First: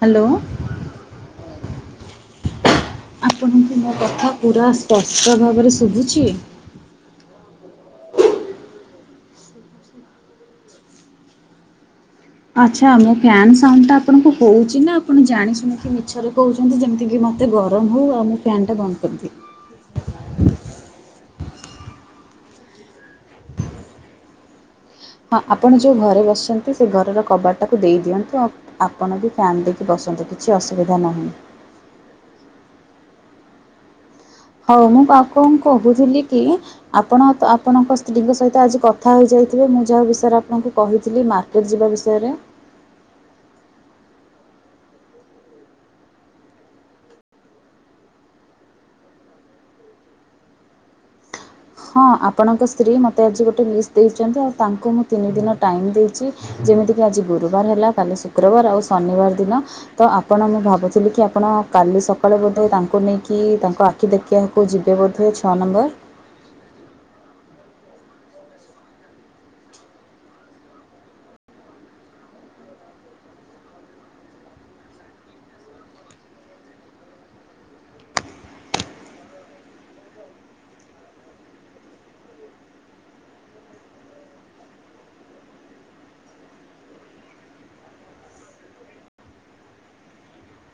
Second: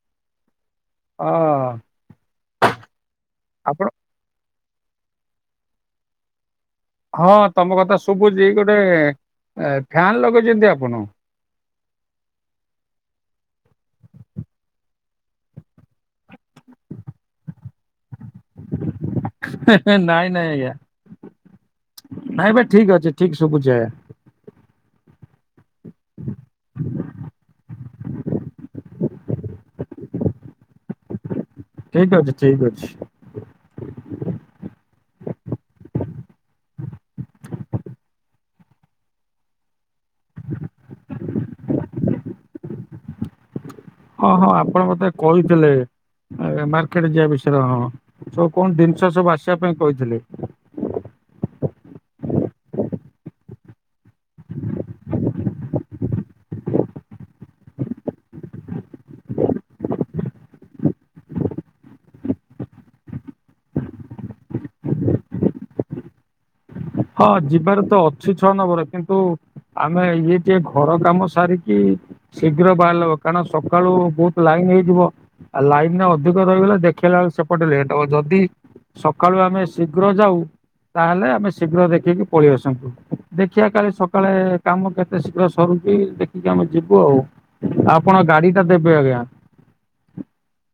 Hello ହଁ ଆପଣଙ୍କୁ ଆପଣ ମୋ କଥା ପୁରା ସ୍ପଷ୍ଟ ଭାବରେ ଶୁଭୁଛି ହଁ ତମ କଥା ଶୁଭୁଛି ଗୋଟେ ଫ୍ୟନ୍ ଲଗେଇଛନ୍ତି ଆପଣ ଆ୍ଛା ମୋ ଫ୍ୟାଣ୍ଡ ଟା ଆପଣଙ୍କୁ କହୁଛି ନା ଆପଣ ଜାଣି ଶୁଣିକି ମିଛରେ କହୁଛନ୍ତି ଯେମିତି ତେ ଗରମ ହଉ ଆଉ ମୁଁ ଫ୍ୟାନ୍ଟା ବନ୍ଦ କରିଦିଏ। ନାଇଁ ନାଇଁ ଆଜ୍ଞା ନାଇଁ ଭାଇ ଠିକ ଅଛି ଠିକ ଶୁଖୁଛ ହଁ ଆପଣ ଯୋଉ ଘରେ ବସିଛନ୍ତି ସେ ଘରର କବାଟାକୁ ଦେଇ ଦିଅନ୍ତୁ ଆଉ ଆପଣ ବି ଫ୍ୟନ୍ ଦେଇକି ବସ ଛନ୍ତି କିଛି ଅସୁବିଧା ନାହିଁ ଠିକ ଅଛି ଠିକ ଅଛି ହ ମୁଁ ପା କଣ କହୁଥିଲି କି ଆପଣ ଆପଣଙ୍କ ସ୍ତ୍ରୀଙ୍କ ସହିତ ଆଜି କଥା ହେଇଯାଇଥିବେ ମୁଁ ା ବିୟରେ ଆପଣଙ୍କୁ କହିଥିଲି ମାର୍କେଟ ଯିବା ବିଷୟରେ ହଁ ହଁ ଆପଣ ମତେ କହିଥିଲେ ମାର୍କେଟ ଯିବା ବିଷୟରେ ହଁ ସ କଣ ଜିନିଷ ସବୁ ଆସିବା ପାଇଁ କହିଥିଲେି ହଁ ଆପଣଙ୍କ ସ୍ତ୍ରୀ ମତେ ଆଜି ଗୋଟେ ମିସ୍ ଦେଇଛନ୍ତି ଆଉ ତାଙ୍କୁ ମୁଁ ତିନି ଦିନ ଟାଇମ ଦେଇଛି ଯେମିତିକି ଆଜି ଗୁରୁବାର ହେଲା କାଲି ଶୁକ୍ରବାର ଆଉ ଶନିବାର ଦିନ ତ ଆପଣ ମୁଁ ଭାବୁଥିଲି କି ଆପଣ କାଲି ସକାଳେ ବୋଧେ ତାଙ୍କୁ ନେଇକି ତାଙ୍କ ଆଖି ଦେଖିବାକୁ ଯିବେ ବୋଧେ ଛଅ ନମ୍ବର ହଁ ଯିବାରେ ତ ଅଛି ଛଅ ନମ୍ବର କିନ୍ତୁ ଆମେ ଇଏ ଟିକେ ଘର କାମ ସାରିକି ଶୀଘ୍ର ବାହାରିଲ କାରଣ ସକାଳୁ ବହୁତ ଲାଇନ ହେଇଯିବ ଆଉ ଲାଇନା ଅଧିକ ରହିଗଲା ଦେଖେଇଲା ବେଳ ସେପଟେ ଲଟ ହବ ଯଦି ସକାଳୁ ଆମେ ଶୀଘ୍ର ଯାଉ ତାହେଲେ ଆମେ ଶୀଘ୍ର ଦେଖିକି ପଳେଇ ଆସନ୍ତୁ ଦେଖିବା କାଲି ସକାଳେ କାମ କେତେ ଶୀଘ୍ର ସରୁଛି ଦେଖିକି ଆ ଆମେ ଯିବୁ ଆଉ ଆପଣ ଗାଡି ଟା ଦେବେ ଆଜ୍ଞା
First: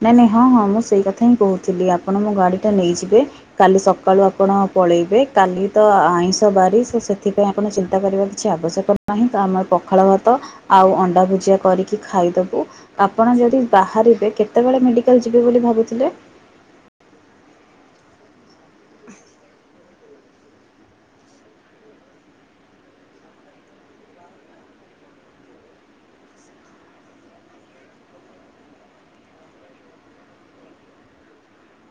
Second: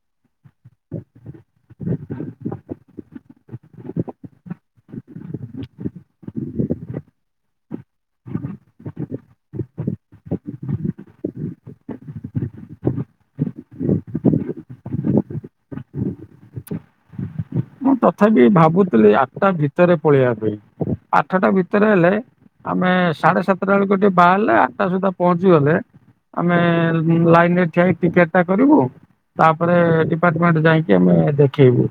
ହ ନାଇଁ ନାଇଁ ହଁ ହଁ ମୁଁ ସେଇ କଥା ହିଁ କହୁଥିଲି ଆପଣ ମୋ ଗାଡିଟା ନେଇଯିବେ କାଲି ସକାଳୁ ଆପଣ ପଳେଇବେ କାଲି ତ ଆଇଁଷ ବାରିଶ ସେଥିପାଇଁ ଆପଣ ଚିନ୍ତା କରିବା କିଛି ଆବଶ୍ୟକ ନାହିଁ ତ ଆମ ପଖାଳ ଭାତ ଆଉ ଅଣ୍ଡା ଭୁଜିଆ କରିକି ଖାଇଦବୁ ଆପଣ ଯଦି ବାହାରିବେ କେତେବେଳେ ମେଡିକାଲ ଯିବେ ବୋଲି ଭାବୁଥିଲେ ମୁଁ ତଥାପି ଭାବୁଥିଲି ଆଠଟା ଭିତରେ ପଳେଇବା ପାଇଁ ଆଠଟା ଭିତରେ ହେଲେ ଆମେ ସାଢେ ସାତଟା ବେଳକୁ ଟିକେ ବାହାରିଲେ ଆଠଟା ସୁଦ୍ଧା ପହଞ୍ଚିଗଲେ ଆମେ ଲାଇନରେ ଠିଆ ଟିକେଟ ଟା କରିବୁ ତାପରେ ଡିପାର୍ଟମେଣ୍ଟ ଯାଇକି ଆମେ ଦେଖେଇବୁ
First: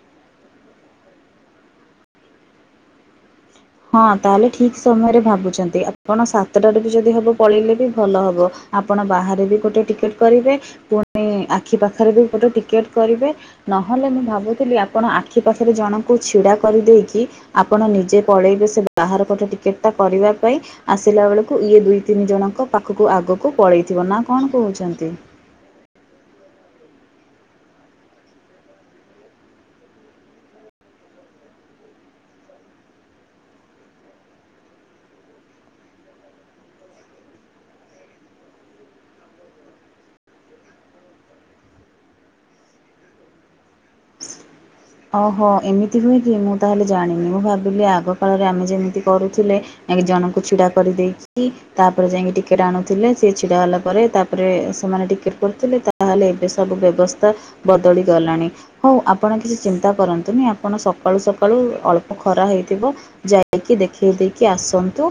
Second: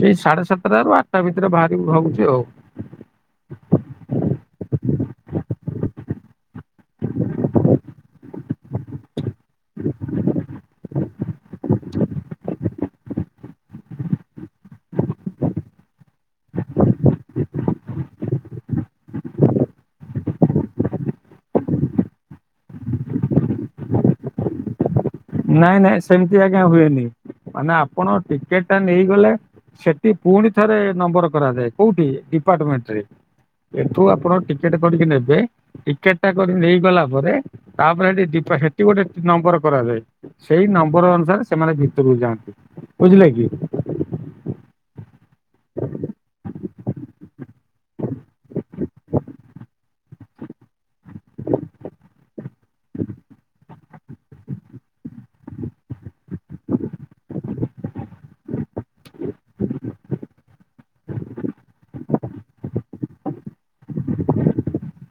ସେଇ ସାଢେ ସାତଟା ର ଆଠଟା ଭିତରେ ବାହାର ଭାବୁଛି ଆଉ ହଁ ତାହେଲେ ଠିକ ସମୟରେ ଭାବୁଛନ୍ତି ଆପଣ ସାତଟାରୁ ବି ଯଦି ହବ ପଳେଇଲେ ବି ଭଲ ହବ ଆପଣ ବାହାରେ ବି ଗୋଟେ ଟିକେଟ କରିବେ ପୁଣି ଆଖି ପାଖରେ ବି ଗୋଟେ ଟିକେଟ କରିବେ ନହେଲେ ମୁଁ ଭାବୁଥିଲି ଆପଣ ଆଖି ପାଖରେ ଜଣଙ୍କୁ ଛିଡ଼ା କରିଦେଇକି ଆପଣ ନିଜେ ପଳେଇବେ ସେ ବାହାର କଟେ ଟିକେଟ ଟା କରିବା ପାଇଁ ଆସିଲା ବେଳକୁ ଇଏ ଦୁଇ ତିନି ଜଣଙ୍କ ପାଖକୁ ଆଗ ଆଗକୁ ପଳେଇଥିବ ନା କଣ କହୁଛନ୍ତି ନାଇଁ ନାଇଁ ସେମତି ଆଜ୍ଞା ହୁଏନି ମାନେ ଆପଣ ଟିକେଟ୍ ଟା ନେଇଗଲେ ସେଠି ପୁଣି ଥରେ ନମ୍ବର କରାଯାଏ କୋଉଠି? ଡିପାର୍ଟମେଣ୍ଟ ରେ ଏଠୁ ଆପଣ ଟିକେଟ କରିକି ନେବେ ଟିକେଟ ଟା କରି ନେଇଗଲା ପରେ ତାପରେ ସେଠି ସେଠି ଗୋଟେ ନମ୍ବର କରାଯାଏ। ସେଇ ନମ୍ବର ଅନୁସାରେ ସେମାନେ ଭିତରକୁ ଯାଆନ୍ତି ବୁଝିଲେ କି? ଓହୋ ଏମିତି ହୁଏ କି ମୁଁ ତାହେଲେ ଜାଣିନି ମୁଁ ଭାବିଲି ଆଗ କାଳରେ ଆମେ ଯେମିତି କରୁଥିଲେ। ଜଣକୁ ଛିଡା କରିଦେଇକି ତାପରେ ଯାଇକି ଟିକେଟ ଆଣୁଥିଲେ ସେ ଛିଡା ହେଲା ପରେ ତାପରେ ସେମାନେ। ଟିକେଟ୍ କରିଥିଲେ ତାହେଲେ ଏବେ ସବୁ ବ୍ୟବସ୍ଥା ବଦଳିଣି ଗଲାଣି ହଉ ଆପଣ କିଛି ଚିନ୍ତା କରନ୍ତୁନି ଆପଣ ସକାଳୁ ସକାଳୁ ଅଳ୍ପ ଖରା ହେଇଥିବ ଯାଇକି ଦେଖେଇ ଦେଇକି ଆସ। ଆସନ୍ତୁ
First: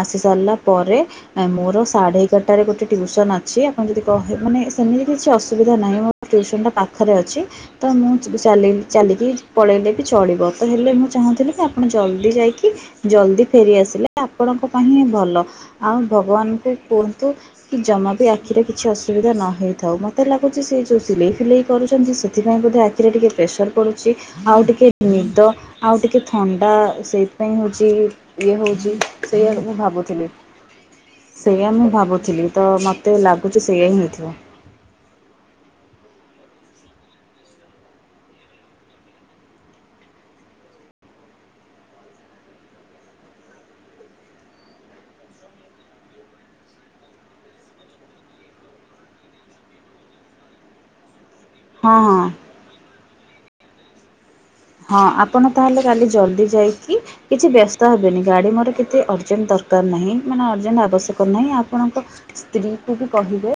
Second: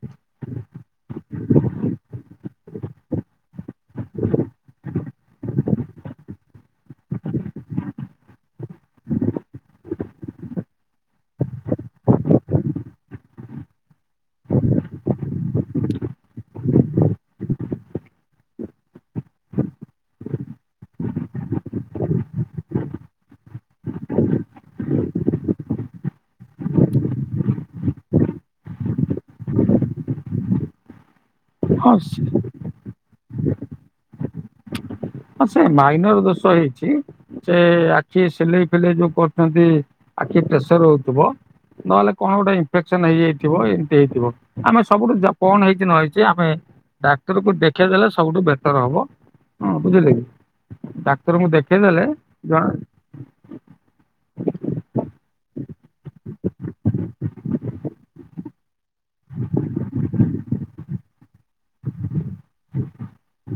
ଆସି ସାରିଲା ପରେ ମୋର ସାଢେ ଏଗାରଟାରେ ଗୋଟେ ଟିଉସନ୍ ଅଛି ଆପଣ ଯଦି କହେ ମାନେ ସେମିତି କିଛି ଅସୁବିଧା ନାହିଁ ମୋ ଟଟିଉସନ୍ଟା ପାଖରେ ଅଛି ତ ମୁଁ ଚାଲି ଚାଲିକି ପଳେଇଲେ ବି ଚଳିବ ତ ହେଲେ ମୁଁ ଚାହୁଁଥିଲି କି ଆପଣ ଜଲ୍ଦି ଯାଇକି ଜଲ୍ଦି ଫେରିଆସ। ଆସିଲେ ଆପଣଙ୍କ ପାଇଁ ହିଁ ଭଲ ଆଉ ଭଗବାନଙ୍କୁ କୁହନ୍ତୁ କି ଜମା ବି ଆଖି ରେ କିଛି ଅସୁବିଧା ନ ହେଇଥାଉ ମୋତେ ଲାଗୁଛି ସେ ଯେଉଁ ସିଲେଇ ଫିଲେଇ କରୁଛନ୍ତି ସେଥିପାଇଁ ବୋଧେ ଆଖିରେ ଟିକି ପ୍ରେସର ପୁଛି ଆଉ ଟିକେ ନିଦ ଆଉ ଟିକେ ଥଣ୍ଡା ସେମିତିପାଇଁ ହଉଛି ଇଏ ହଉଛି। ସେଇଆଡ ମୁଁ ଭାବୁଥିଲି। ସେଇଆ ମୁଁ ହଁ ଭାବୁଥିଲି ତ ମୋତେ ଲାଗୁଛି ସେଇୟଆ ହିଁ ହେଇଥିବ। ହଁ ସେ ମାଇନର ଦୋଷ ହେଇଛି ସେ ଆଖି ସିଲେଇ ଫିଲେଇ ଯୋଉ କରୁଛନ୍ତି। ଆଖି ପ୍ରେସର ହଉଥିବ। ନହେଲେ କଣ ଗୋଟେ ଇନଫେକ୍ସନ ହେଇଯାଇଥିବ ଏମିତି ହେଇଥିବ ଆମେ ସବୁ କଣ ହେଇଛି ନ ହେଇଛି ଆମେ ଡାକ୍ତର କୁ ଦେଖେଇ ଦେଲେ ସବୁଠୁ ବେଟର ହବ ହୁଁ ବୁଝିଲେ କି ଡାକ୍ତରଙ୍କୁ ହଁ ଦେଖେଇଦେଲେ ହଁ ଜଣ ହଁ ଆପଣ ତାହାଲେ କାଲି ଜଲଦି ଯାଇକି କିଛି ବ୍ୟସ୍ତ ହେବେନି ଗାଡି ମୋର କେତେ ଅର୍ଜେଣ୍ଟ ଦ ଦରକାର ନାହିଁ ମାନଅଯେଣ୍ଟ ଆବଶ୍ୟକ ନାହିଁ ଆପଣଙ୍କ ସ୍ତ୍ରୀ କୁ ବି କହିବେ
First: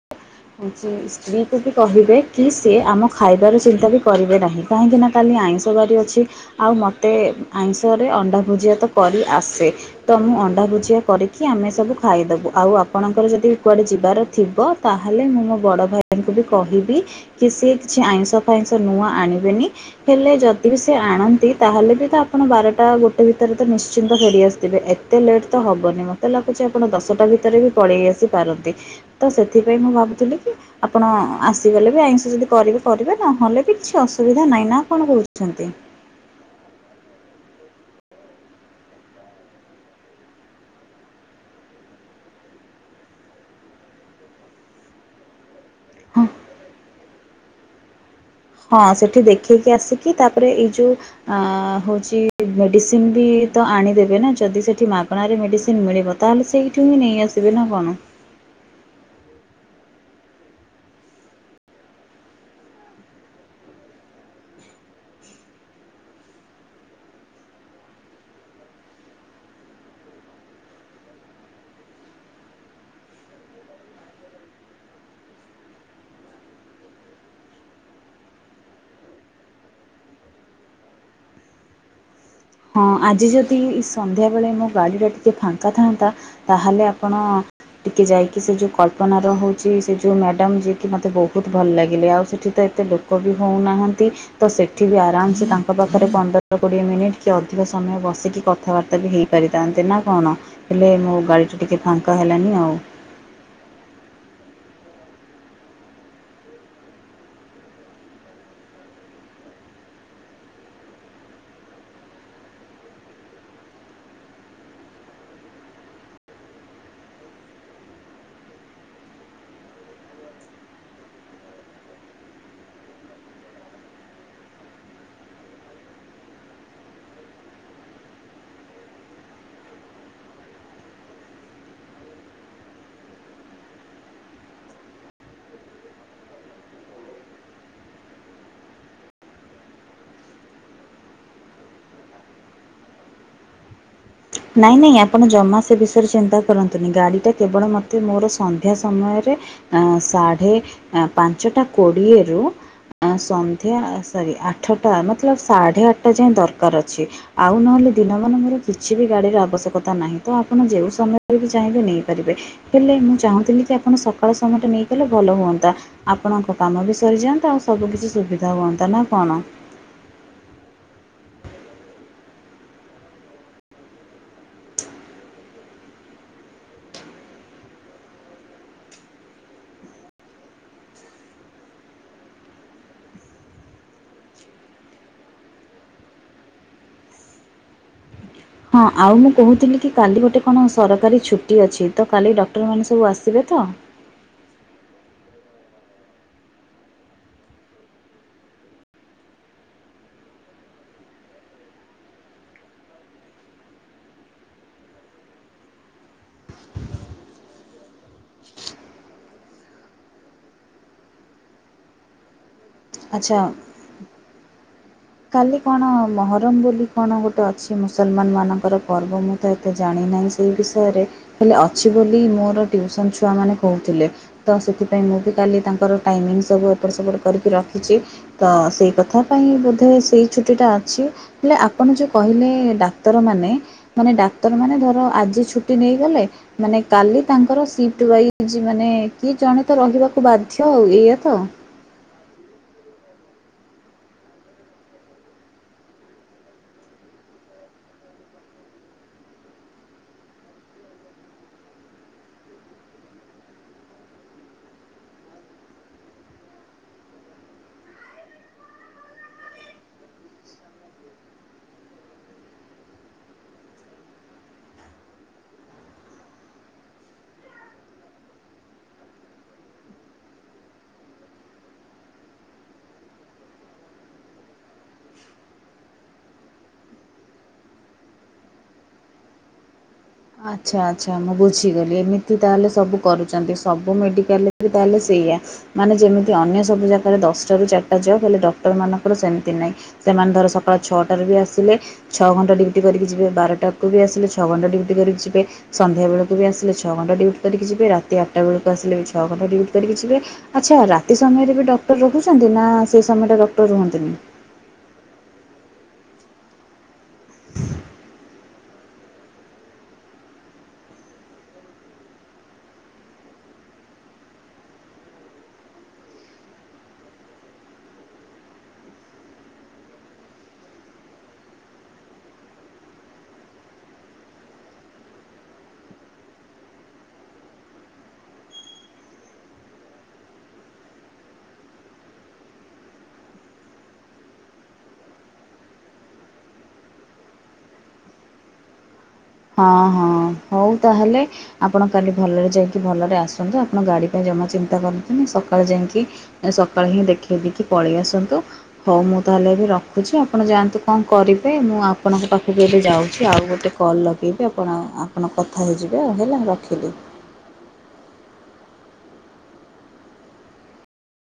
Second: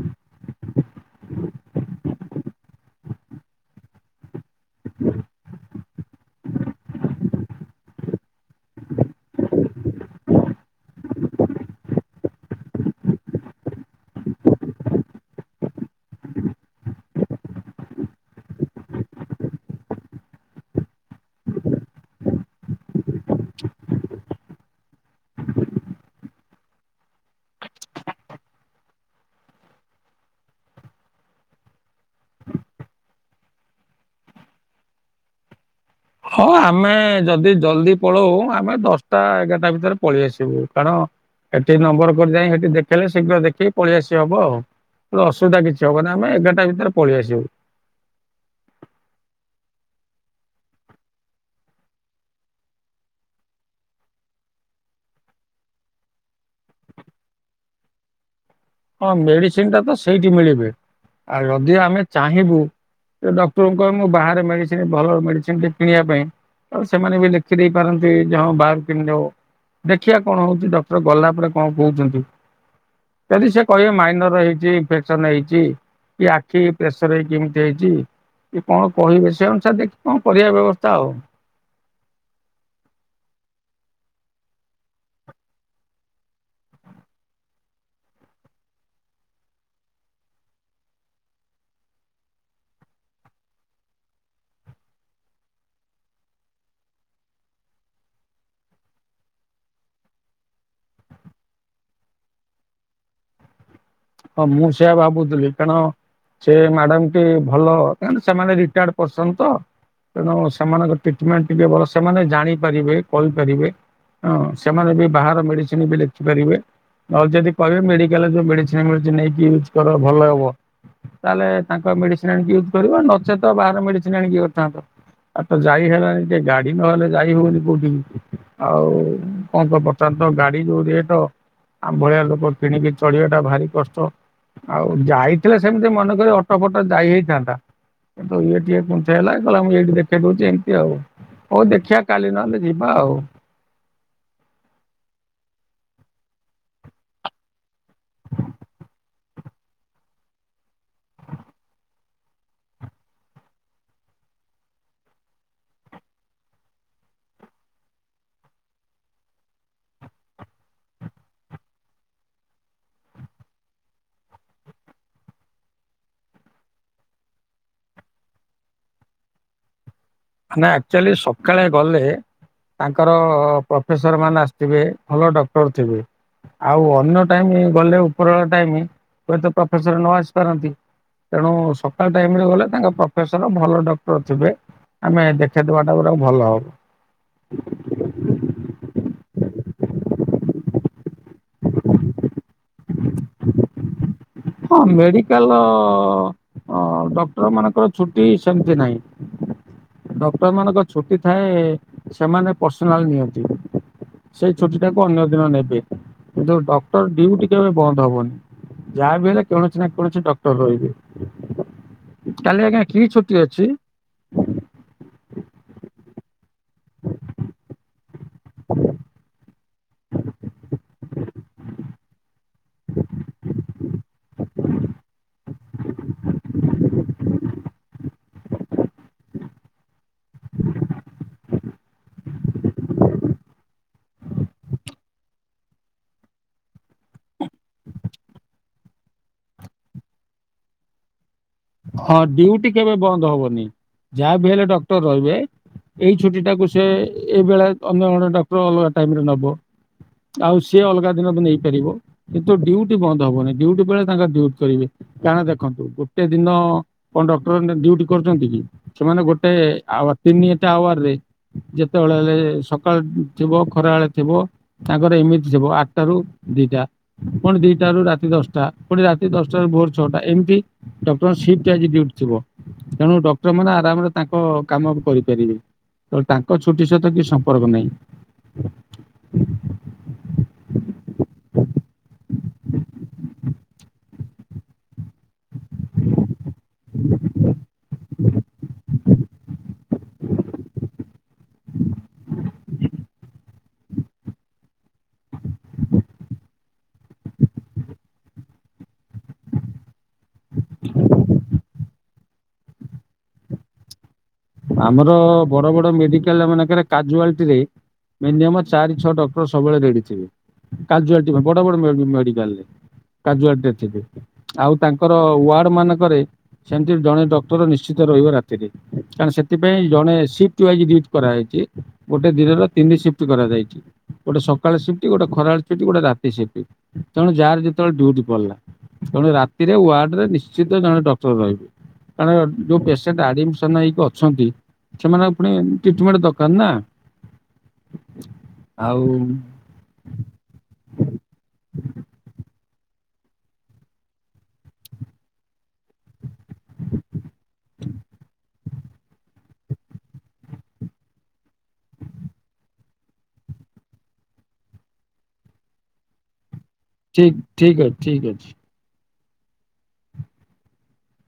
ସ୍ତ୍ରୀ କୁ ବି କହିବେ କି ସେ ଆମ ଖାଇବାର ଚିନ୍ତା ବି କରିବେ ନାହିଁ କାହିଁକି ନା କାଲି ଆଇଁ ବାରି ଅଛି ଆଉ ମତେ ଆଇଁଷ ରେ ଅଣ୍ଡା ଭୁଜିଆତ କରିଆସେ ତ ମୁଁ ଭୂଜିଆକରିକି ଆମେ ସବୁ ଖାଇଦବୁ ଆଉ ଆପଣଙ୍କର ଯଦି କୁଆଡେ ଯିବାର ଥିବ ତାହାଲେ ମୁଁ ମୋ ବଡ଼ ଭାଇଙ୍କୁ ବି କହିବି କି ସିଏ କିଛି ଆଇଁଷ ଫାଇଁଷ ନୂଆ ଆଣିବେନି ହେଲେ ଯଦି ଯଦି ବି ସେ ଆଣନ୍ତି ତାହେଲେ ବି ତ ଆପଣ ବାରଟା ଗୋଟେ ଭିତରେ ତ ନିଶ୍ଚିନ୍ତ ଫେରିଆସିଥିବେ ଏତେ ଲେଟ୍ ତ ହବନି ମତେ ଲାଗୁଛି ଆପଣ ଦଶଟା ଭିତରେ ବି ପଳେଇ ଆସି ପାରନ୍ତି ତ ସେଥିପାଇଁ ମୁଁ ଭାବୁଥିଲି କି ଆପଣ ଆସିଗଲେ ବି ଆଇଁଷ ଯଦି କରିବେ କରିବେ ନହେଲେ ବି କିଛି ଅସୁବିଧା ନାହିଁ ନା କଣ କହୁଛୁ। ଛନ୍ତି। ହଁ ଆମେ ଯଦି ଜଲଦି ପଳଉ ଆମେ ଦଶଟା ଏଗାରଟା ଭିତରେ ପଳେଇ ଆସିବୁ କାରଣ ସେଠି ନମ୍ବର କରି ଯାଇ ସେଠି ଦେଖେଇଲେ ଶୀଘ୍ର ଦେଖିକି ପଳେଇଆସି ହବ ଆଉ। ଅସୁବିଧା କିଛି ହବ ନା ହଁ ଆମେ ଏଗାରଟା ଭିତରେ ପଳେଇ ଆସିବୁ। ହଁ ସେଠି ଦେଖେଇକି ଆସିକି ତାପରେ ଏଇ ଯୋଉ ଅ ହଉଛି ମେଡିସିନ ବି ତ ଆଣିଦେବେ ନା ଯଦି ସେଠି ମାଗଣାରେ ମେଡିସିନ ମିଳିବ ତାହେଲେ ସେଇଠି ହିଁ ନେଇ ଆସିବେ ନା କଣ [inaudible] ହଁ ମେଡିସିନ ଟା ତ ସେଇଠି ମିଳିବେ ଆଉ ଯଦି ଆମେ ଚାହିଁବୁ ସେ ଡକ୍ଟରଙ୍କୁ କହିବେ ମୁଁ ବାହାରେ ମେଡିସିନ ଭଲ ମେଡିସିନ ଟେ କିଣିବା ପାଇଁ ଆଉ ସେମାନେ ବି ଲେଖିଦେଇ ପାରନ୍ତି ଯ ହଁ ବାହାରାରୁ କେମିତି ହବ। ଦେଖିଆ କଣ ହଉଛି ଡକ୍ଟର ଗଲା ପରେ କଣ କହୁଚନ୍ତି। ଯଦି ସେ କହିବେ ମାଇନର ହେଇଛି ଇନଫେକ୍ସନ ହେଇଛି। କି ଆଖି ପ୍ରେସର ହେଇକି ଏମିତି ହେଇଛି। କି କଣ କହିବେ ସେ ଅନୁସାରେ ଦେଖି କଣ କରିବା ବ୍ୟବସ୍ଥା ଆଉ [inaudible] ହଁ ଆଜି ଯଦି ଏସନ୍ଧ୍ୟାବେଳେ ମୋ ଗାଡ଼ିର ଟିକେ ଫାଙ୍କା ଥାଆନ୍ତା ତାହେଲେ ଆପଣ ଟିକେ ଯାଇକି ସେ ଯୋଉ କଳ୍ପନା ର ହଉଛି ସେ ଯୋଉ ମ୍ୟାଡାମ ଯିଏକି ମତେ ବହୁତ ଭଲ ଲାଗିଲେ ଆଉ ସେଠି ତ ଏତେ ଲୋକ ବି ହେଉନାହାନ୍ତି ତ ସେଠି ବି ଆରାମସେ ତାଙ୍କ ପାଖରେ ପନ୍ଦର କୋଡ଼ିଏ ମିନିଟ୍ କି ଅଧିକ ସମୟ ବସିକି କଥାବାର୍ତ୍ତା ବି ହେଇପାରିଥାନ୍ତେ ନା କଣ ହେଲେ ମୋ ଗାଡ଼ି ଟିକିଏ ଫାଙ୍କା ହେଲାନି ଆଉ [inaudible] ହଁ ମୁଁ ସେୟା ଭାବୁଥିଲି ଟାଣ ସେ ମ୍ୟାଡାମଟି ଭଲ କାରଣସେମାନେ ରିଟାର୍ଡ ପସନ ତ ତେଣୁ ସେମାନଙ୍କ ଟିଟ୍ ମେଣ୍ଟ ଟିକେ ଭଲ ସେମାନେ ଜାଣିପାରିବେ କହିପାରିବେ। ହଁ ସେମାନେ ବି ବାହାର ମେଡିସିନ ବି ଲେଖିପାରିବେ ନହେଲେ ଯଦି କହିବେ ମେଡିକାଲ ମେଡି ନେଇକି ୟଜ୍ କର ଭଲ ହବ। ତାହେଲେ ତାଙ୍କ ମେଡିସିନ ଆଣିକି ୟୁଜ୍ କରିବ ନଚେତ ବାହାର ମେଡିସିନ ଆଣିକି କରିଥାନ୍ତ। ଆ ତ ଯାଇ ହେଲାଣିି ଟିକେ ଗାଡି ନହେଲେ ଯାଇ ହଉନି କୋଉଠିକି ଆଉ କଣ କ ତ ଗାଡି ଯୋଉ ରେଟ ଆମ ଭଳିଆ ଲୋକ କିଣିକି ଚଳିବା ଭାରି କଷ୍ଟ ଆଉ ଯାଇଥିଲେ ସେମିତି ମନେକ ଅଟୋ ଫଟ ଯାଇ ହେଇଥାନ୍ତା। କିନ୍ତୁ ଇଏ ଟିକେ କୁଥ ହେଲା କହିଲ ମୁଁ ଏଇଠି ଦେଖେଇ ଦଉଛି ଏମିତି ଆଉ। ହୋଉ ଦେଖିଆ କାଲି ନହେଲେ ଯିବା ଆଉ। ନାଇଁ ନାଇଁ ଆପଣ ଜମା ସେ ବିଷୟରେ ଚିନ୍ତା କରନ୍ତୁନି ଗାଡ଼ିଟା କେବଳ ମତେ ମୋର ସନ୍ଧ୍ୟା ସମୟର ସାଢେ ପାଞ୍ଚଟା କୋଡିଏରୁ ସନ୍ଧ୍ୟା ସରି ଆଠଟା ମ ସାଢେ ଆଠଟା ଯାଏ ଦରକାର ଅଛି ଆଉ ନହେଲେ ଦିନମାନେ ମୋର କି କିଛି ବି ଗାଡ଼ିର ଆବଶ୍ୟକତା ନାହିଁ ତ ଆପଣ ଯେଉଁ ସମୟରେ ବି ଚାହିଁବେ ନେଇପାରିବେ ହେଲେ ମୁଁ ଚାହୁଁଥିଲି କି ମାନେ ସକାଳ ସମୟଟା ନେଇ କଲେ ଭଲ ହୁଅନ୍ତା ଆପଣଙ୍କ କାମ ବି ସରିଯାଆନ୍ତା ଆଉ ସବୁ କିିଛି ସୁବିଧା ହୁଅନ୍ତା। ନା କଣ? ଆମେ ଆଚୁଆଲି ସକାଳେ ଗଲେ ତାଙ୍କର ପ୍ରଫେସର ମାନେ ଆସିଥିବେ ଭଲ ଡକ୍ଟର ଥିବେ। ଆଉ ଅନ୍ୟ ଟାଇମି ଗଲେ ଉପର ବେଳା ଟାଇମି ହୁଏତ ପ୍ରଫେସର ନ ଆସିପାରନ୍ତି। ତେଣୁ ସକାଳ ଟାଇମରେ ଗଲେ ତାଙ୍କ ପ୍ରଫେସର ଭଲ ଡକ୍ଟର ଥିବେ। ଆମେ ଦେଖେଇଦବାଟା ଗୋଟେ ଭଲ ହବ। ହଁ ଆଉ ମୁଁ କହୁଥିଲି କି କାଲି ଗୋଟେ କଣ ସରକାରୀ ଛୁଟି ଅଛି ତ କାଲି ଡକ୍ଟରମାନେ ସବୁ ଆସିବେ ତ? ହଁ ହଁ ମେଡିକାଲ ହଁ ଡକ୍ଟର ମାନଙ୍କର ଛୁଟି ସେମତି ନାହିଁ। ଡକ୍ଟର ମାନଙ୍କର ଛୁଟି ଥାଏ ସେମାନେ ପର୍ସନାଲ ନିଅନ୍ତି। ସେଇ ଛୁଟିଟାକୁ ଅନ୍ୟ ଦିନ ନେବେ। କିନ୍ତୁ ଡକ୍ଟର ଡ୍ୟୁଟି କେବେ ବନ୍ଦହବନି। ଯାହା ବି ହେଲେ କୌଣସି ନା କୌଣସି ଡକ୍ଟର ରହିବେ, କାଲି ଆଜ୍ଞା କି ଆଚ୍ଛା ଛୁଟି ଅଛି? କାଲି କଣ ମହରମ ବୋଲି କଣ ଗୋଟେ ଅଛି ମୁସଲମାନ ମାନଙ୍କର ପର୍ବ ମୁଁ ତ ଏତେ ଜାଣିି ନାହିଁ ସେ ବିଷୟରେ ହେଲେ ଅଛି ବୋଲି ମୋର ଟିଉସନ୍ ଛୁଆମାନେ କହୁଥିଲେ ତ ସେଥିପାଇଁ ମୁଁ ବି କାଲି ତାଙ୍କର ଟାଇମିଙ୍ଗ୍ ସବୁ ଏପଟ ସେପଟ କରିକି ରଖିଚି ତ ସେଇ କଥା ପାଇଁ ବୋ ସେଇ ଛୁଟି ଟା ଅଛି ହେଲେ ଆପଣ ଯୋଉ କହିଲେ ଡାକ୍ତର ମାନେ ମାନେ ଡାକ୍ତର ମାନେ ଧର ଆଜି ଛୁଟି ନେଇଗଲେ ମାନେ କାଲି ତାଙ୍କର ସିପ୍ଟ ୱାଇଜ୍ ମାନେ କିଏ ଜଣେତ ର ରହିବାକୁ ବାଧ୍ୟ ଆଉ ଏଇଆ ତ? ହଁ ଡିଉଟି କେବେ ବନ୍ଦ ହବନି ଯାହାବି ହେଲେ ଡକ୍ଟର ରହିବେ। ଏଇ ଛୁଟି ଟାକୁ ସେ ଏଇବେଳେ ଅନ୍ୟ ଜଣେ ଡକ୍ଟର ଅଲଗା ଟାଇମରେ ନବ ଆଉ ସିଏ ଅଲଗା ଦିନ ବି ନେଇପାରିବ କିନ୍ତୁ ଡ୍ୟୁଟି ବନ୍ଦ ହବନି ଡ୍ୟୁଟି ବେଳେ ତାଙ୍କର ଡ୍ୟୁଟି କରିବେ। କାରଣ ଦେଖନ୍ତୁ ଗୋଟେ ଦିନ କଣ ଡକ୍ଟରମାନେ ଡ୍ୟୁଟି କରୁଚନ୍ତି କି ସେମାନେ ଗୋଟେ ଆୱା-ତିନିଟା ଆୱାରେ ଯେତେବେଳେ ହେଲେ ସକାଳ ଥିବ ଖରା ବେଳେ ଥିବ ତାଙ୍କର ଏମିତି ଥିବ ଆଟା ରୁ ଦିଟା ପୁଣି ଦିଟାରୁ ରାତି ଦଶଟା ପୁଣି ରାତି ଦଶଟା ର ଭୋର ଛଅଟା ଏମିତି ଡକ୍ଟରଙ୍କ ସି କି ଆଜି ଡ୍ୟୁଟି ଥିବ ତେଣୁ ଡକ୍ଟରମାନେ ଆରାମରେ ତାଙ୍କ କାମକୁ କରିପାରିବେ। ତ ତାଙ୍କ ଛୁଟି ସହିତ କିଛି ସମ୍ପର୍କ ନାହିଁ। ଆଚ୍ଛା ଆଚ୍ଛା ମୁଁ ବୁଝିଗଲି ଏମିତି ତାହେଲେ ସବୁ କରୁଚନ୍ତି ସବୁ ମେଡିକାଲରେ ତାହେଲେ ସେଇ ମାନେ ଯେମିତି ଅନ୍ୟ ସବୁ ଜାଗାରେ ଦଶଟା ରୁ ଚାରିଟା ଯବ୍ ହେଲେ ଡକ୍ଟର ମାନଙ୍କ ସେମତି ନାହିଁ ସେମାନେ ଧର ସକାଳ ଛଅଟାରୁ ବି ଆସିଲେ ଛଅ ଘଣ୍ଟା ଡୁଉଟି କରିକି ଯିବେ ବାରଟାକୁ ବି ଆସିଲେ ଛଅ ଘ କରିକି ଯିବେ ସନ୍ଧ୍ୟା ବେଳକୁ ବି ଆସିଲେ ଛଅ ଘଣ୍ଟା ଡିଉଟି କରିକି ଯିବେ ରାତି ଆଠଟା ବେଳକୁ ଆସିଲେ ବି ଛଅ ଘଣ୍ଟା ଡିଉଟି କରିକି କି ଯିବେ ଆଛା ରାତି ସମୟରେ ବି ଡକ୍ଟର ରହୁଛନ୍ତି ନା ସେଇ ସମୟଟା ଡକ୍ଟର ରୁହନ୍ତିନି। ଆମର ବଡ ବଡ ମେଡିକାଲ ମାନେ କାଜୁଆଲିଟି ରେ ଚାରି ଛଅ ଡକ୍ଟର ସବୁବେଳେ ରେଡି ିବୋଡ ମଡା କାଜୁ ଆଉ ତାଙ୍କର ୱାର୍ଡ ମାନଙ୍କରେ ସେମିତି ଜଣେ ଡକ୍ଟର ନିଶ୍ଚିତ ରହିବ ରାତିରେ କାରଣ ସେ ସେ ଜଣେ ସି୍ କରାଯାଇଛି ଗୋଟେ ଦିନର ତିନିି କରାଯଛି ଗଟ ସକାଳେି୍ଟି ଗୋଟେ ଖରାବେଳେ ସିଫ୍ଟି ଗୋଟେ ରାତିିଫଟି ତଣୁ ଯାହାର ଯେତେବେଳେ ଡୁଟି ପଡିଲ ତେଣୁ ଥିରେ ୱାର୍ଡରେ ନିଶ୍ଚିତ ଜଣେ ଡକ୍ଟର ରହିବେ କାରଣ ଯୋଉ ପେସେଣ୍ଟ ଆଡମିସନ ହେଇକି ଅ ଅ ସେମାନଙ୍କ ପୁଣି ଟିଟମେଣ୍ଟ ଦରକାର ନା ଆଉ ହଁ ହଁ ହଉ ତାହେଲେ ଆପଣ କାଲି ଭଲରେ ଯାଇକ ଭଲରେ ଆସନ୍ତୁ ଆପଣ ଗାଡି ପାଇଁ ଜମା ଚିନ୍ତା କରନ୍ତୁ ସକାଳେ ଯାଇକି ସକାଳେ ହି ଦେଖେଇ [inaudible] ଯାଉଛି ଆଉ ଗୋଟେ କଲ୍ ଲଗେଇବେି ଆପଣ ଆପଣ କଥା ହେଇଯିବେ ଆଉ ହେଲେ ଠିକ ଠିକ ଅଛି ଠିକ ଅଛି